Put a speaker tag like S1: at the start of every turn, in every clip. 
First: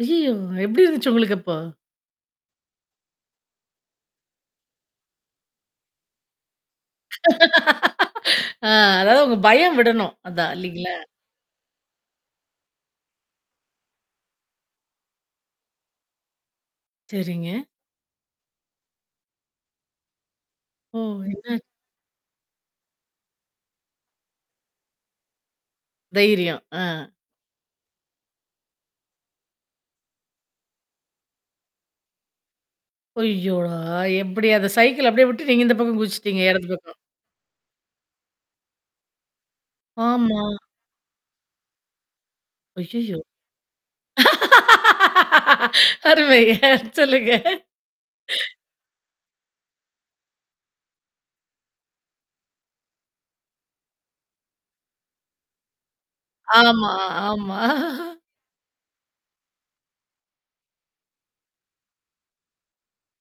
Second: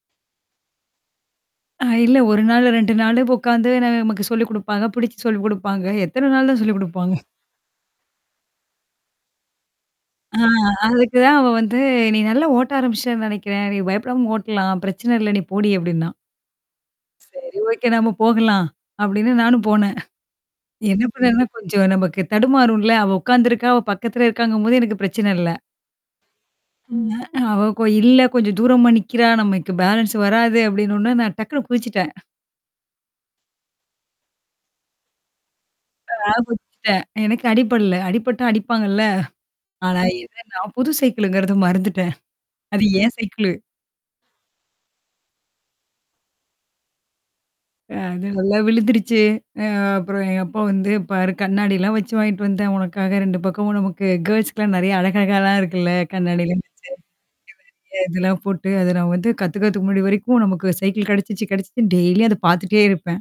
S1: ஐய்யய்யோ! எப்டி இருந்துச்சு உங்களுக்கு அப்போ?
S2: அ இல்ல 1 நாள் 2 நாளு உக்காந்து நான் நமக்கு சொல்லிக் குடுப்பாங்க, பிடிச்சு சொல்லிக் குடுப்பாங்க. எத்தன நாள் தான் சொல்லி குடுப்பாங்க?
S1: ஆ, அதாவது உங்க பயம் விடணும்,
S2: ஆ
S1: அதான். இல்லலைங்களா?
S2: அதுக்கு தான் அவ வந்து "நீ நல்லா ஓட்ட ஆரம்பிச்சுட்டேன்னு நெனைக்கிறேன். நீ பயப்படாம ஓட்டலாம். பிரச்சனை இல்ல. நீ போடி" அப்டின்னா. "சரி
S1: சரிங்க.
S2: ஓகே நம்ம போகலாம்" அப்டின்னு நானும் போனேன்.
S1: ஓ!
S2: என்னா பண்ணேன்னா
S1: என்னா ஆச்
S2: கொஞ்சம் நமக்கு தடுமாறும்ல! அவ உக்காந்துருக்கா, அவ பக்கத்தல இருக்காங்கும்போது எனக்கு பிரச்சன இல்ல!
S1: தைரியம். ஆ.
S2: [unintelligible] "அவ இப்போ இல்ல! கொஞ்சம் தூரமா நிக்கிறா, நமக்கு பேலன்ஸ் வராது" அப்டின்னோன்னே நான் டக்குனு குதிச்சுட்டன்.
S1: ஐய்யோடா! எப்படி? அந்த சைக்கிள அப்டியே விட்டு, நீங்க இந்த பக்கம்
S2: ஆ
S1: குதிச்சுட்டீங்க எடது பக்கம்.
S2: குதிச்சுட்டேன். எனக்கு அடிபடல. அடிபட்டா அடிப்பாங்கல்ல! ஆனா
S1: ஆமா.
S2: என்னானா புது சைக்கிள்ங்கறது மறந்துட்டேன். அது என்
S1: அய்யய்யோ!
S2: சைக்கிளு.
S1: அருமை சொல்லுங்க.
S2: அ அது நல்லா விழுந்துருச்சு. அ அப்புறம் எங்க அப்பா வந்து, "பாரு கண்ணாடிலாம் வச்சு வாங்கிட்டு வந்தேன். உனக்காக" 2 பக்கமும் நமக்கு கேர்ள்ஸ்க்கலாம் நெறையா அழகழகலாம் இருக்குல்ல! கண்ணாடிலாம் வச்சு.
S1: ஆமா ஆமா.
S2: [unintelligible] இதெல்லாம் போட்டு அத நான் வந்து கத்துக்குறதுக்கு முன்னாடி வரைக்கும் நமக்கு சைக்கிள் கெடைச்சிச்சு கெடைச்சிச்சுன்னு டெய்லியும் அத பாத்துட்டே இருப்பேன்.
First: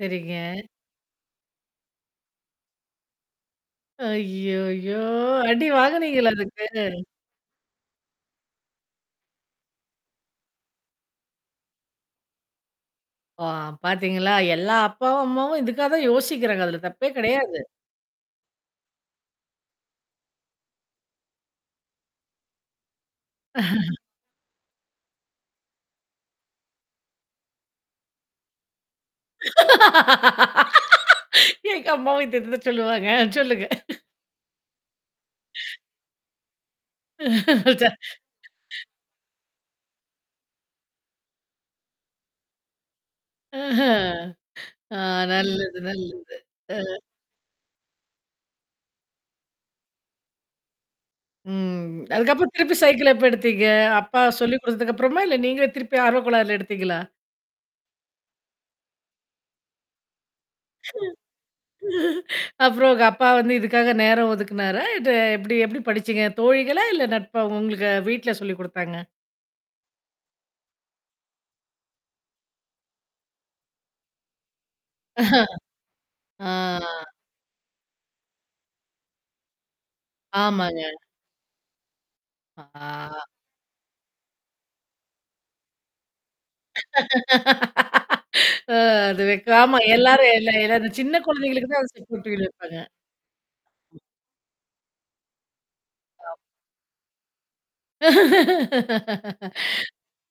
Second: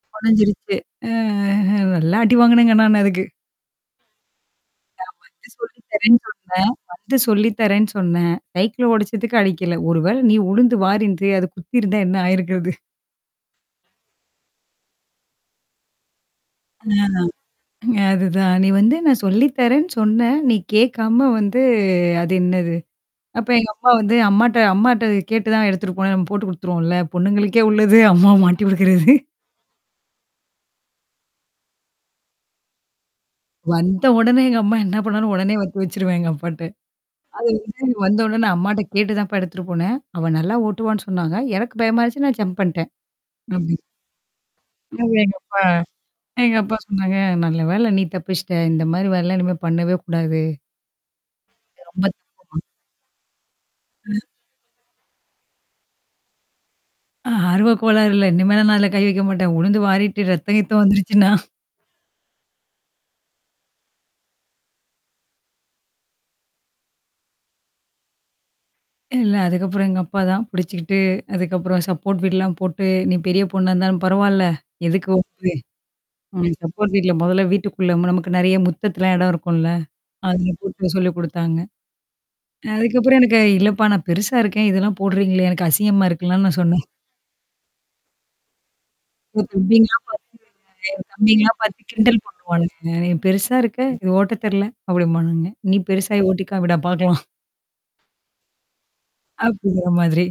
S1: சரிங்க.
S2: ஒடஞ்சிருச்சு. அ அஹ நல்லா அடி வாங்குனேங்க நான் அதுக்கு.
S1: ஐய்யயோ!
S2: நான் வந்து
S1: அடி
S2: சொல்லி தரேன்னு
S1: வாங்குனீங்களா
S2: சொன்னேன்
S1: அதுக்கு?
S2: வந்து சொல்லித்தறேன்னு சொன்னேன், சைக்கிள ஒடச்சதுக்கு அடிக்கல! ஒருவேள நீ விழுந்து வாரிருந்து, அது குத்திருந்தா என்னா ஆயிருக்கிறது?
S1: ஆ பாத்தீங்களா! எல்லா அப்பாவும், அம்மாவும் இதுக்காக தான் யோசிக்கிறாங்க. அதுல
S2: அ
S1: தப்பே கெடையாது.
S2: அது தான் "நீ வந்து நான் சொல்லி தரேன்னு சொன்னேன். நீ கேக்காம வந்து அது என்னது?" அப்ப எங்க அப்பா வந்து, அம்மாட்ட அம்மாட்ட கேட்டு தான் எடுத்துட்டு போனேன்னு நம்ம போட்டு குடுத்துருவோம்ல. பொண்ணுங்களுக்கே உள்ளது, அம்மாவ மாட்டி குடுக்கறது.
S1: எங்க அம்மாவும் இதேதுதான் சொல்லுவாங்க. அ சொல்லுங்க.
S2: வந்த உடனே எங்க அம்மா என்னா பண்ணாலும், உடனே வத்தி வச்சுருவேன் எங்க அப்பாட்ட. அது வந்து வந்த உடனே அம்மாட்ட
S1: ச
S2: கேட்டு தான்ப்பா எடுத்துட்டு போனேன். அவ நல்லா ஓட்டுவான்னு சொன்னாங்க. எனக்கு பயமா இருந்துச்சு நான் ஜம்ப் பண்ட்டேன்.
S1: ஆஹ.
S2: அப்டீன்
S1: ஆ
S2: [unintelligible] எங்க அப்பா
S1: நல்லது நல்லது.
S2: எங்க அப்பா
S1: அம்.
S2: சொன்னாங்க. "நல்ல வேல நீ தப்பிச்சுட்ட, இந்த மாரி வேலலாம் இனிமே பண்ணவே கூடாது" "இது
S1: ம்.
S2: ரொம்ப தப்புமா"
S1: அதுக்கப்புறம் திருப்பி சைக்கிள எப்ப எடுத்தீங்க? அப்பா
S2: ம்.
S1: சொல்லிக் குடுத்ததுக்கப்புறமா? இல்ல நீங்களே திருப்பி ஆர்வக்கோலார்ல எடுத்தீங்களா?
S2: ஆ ஆர்வ கோளாறு இல்ல. இனிமேலாம் நான் அதில கை வைக்க மாட்டேன். உழுந்து வாரிட்டு ரத்தம் கித்தம் வந்துருச்சுன்னா?
S1: அப்புறம் உங்க அப்பா வந்து இதுக்காக நேரம் ஒதுக்குனாரா? இல்ல எப்படி? எப்படி படிச்சீங்க? தோழிகளா? இல்ல நட்பா? உங்களுக்கு வீட்ல சொல்லிக் குடுத்தாங்க?
S2: இல்ல! அதுக்கப்புறம் எங்க அப்பா தான் புடிச்சுக்கிட்டு அதுக்கப்புறம் சப்போர்ட் வீல்லாம் போட்டு, நீ பெரிய பொண்ணா இருந்தாலும் பரவால்ல. எதுக்கு வம்பு? உனக்கு
S1: ஆ.
S2: சப்போர்ட் வீல்ல மொதல்ல வீட்டுக்குள்ள ம்ம நமக்கு நெறையா முத்தத்தலாம் எடம் இருக்கும்ல? அதில
S1: ஆமாங்க.
S2: கூப்ட்டு சொல்லி குடுத்தாங்க. அ அதுக்கப்புறம்
S1: ஆ.
S2: எனக்கு இல்லப்பா நான் பெருசா இருக்கேன். இதெல்லாம் போடுறீங்களே! எனக்கு அசிங்கம்மா இருக்குன்லாம் நான் சொன்னேன்.
S1: அ அது
S2: இப்போ
S1: வெக்க ஆமா
S2: தம்பிங்கல்லாம்
S1: எல்லாரும் எல்லா
S2: பாத்து
S1: எல்லாந்த
S2: நெறையா என்
S1: சின்ன
S2: தம்பிங்கலாம்
S1: கொழந்தைகளுக்கு
S2: பாத்து
S1: தான் அத
S2: கிண்டல்
S1: சப்போர்ட் வீல் வைப்பாங்க.
S2: பண்ணுவானுங்க ஆ "பெருசா இருக்க! இது ஓட்ட தெர்ல?" அப்படிம்பானுங்க. "நீ பெருசாயி
S1: ஆ
S2: ஓட்டிக்காமிடா பாக்கலாம்" அப்டிங்குற மாதிரி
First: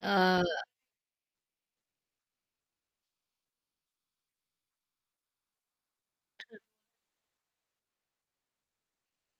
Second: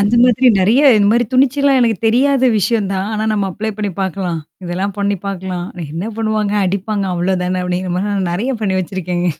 S2: அந்த மாதிரி
S1: ஆ
S2: நெறையா இந்த மாரி துணிச்சலா, எனக்கு தெரியாத விஷயம் தான். ஆனா நம்ம அப்ளை பண்ணீ பாக்கலாம். இதெல்லாம் பண்ணீ பாக்கலாம். "என்னா பண்ணுவாங்க? அடிப்பாங்க! அவ்வளோ தானே!" அப்படிங்கிற மாரி, நான் நெறையா பண்ணீ வச்சிருக்கேங்க.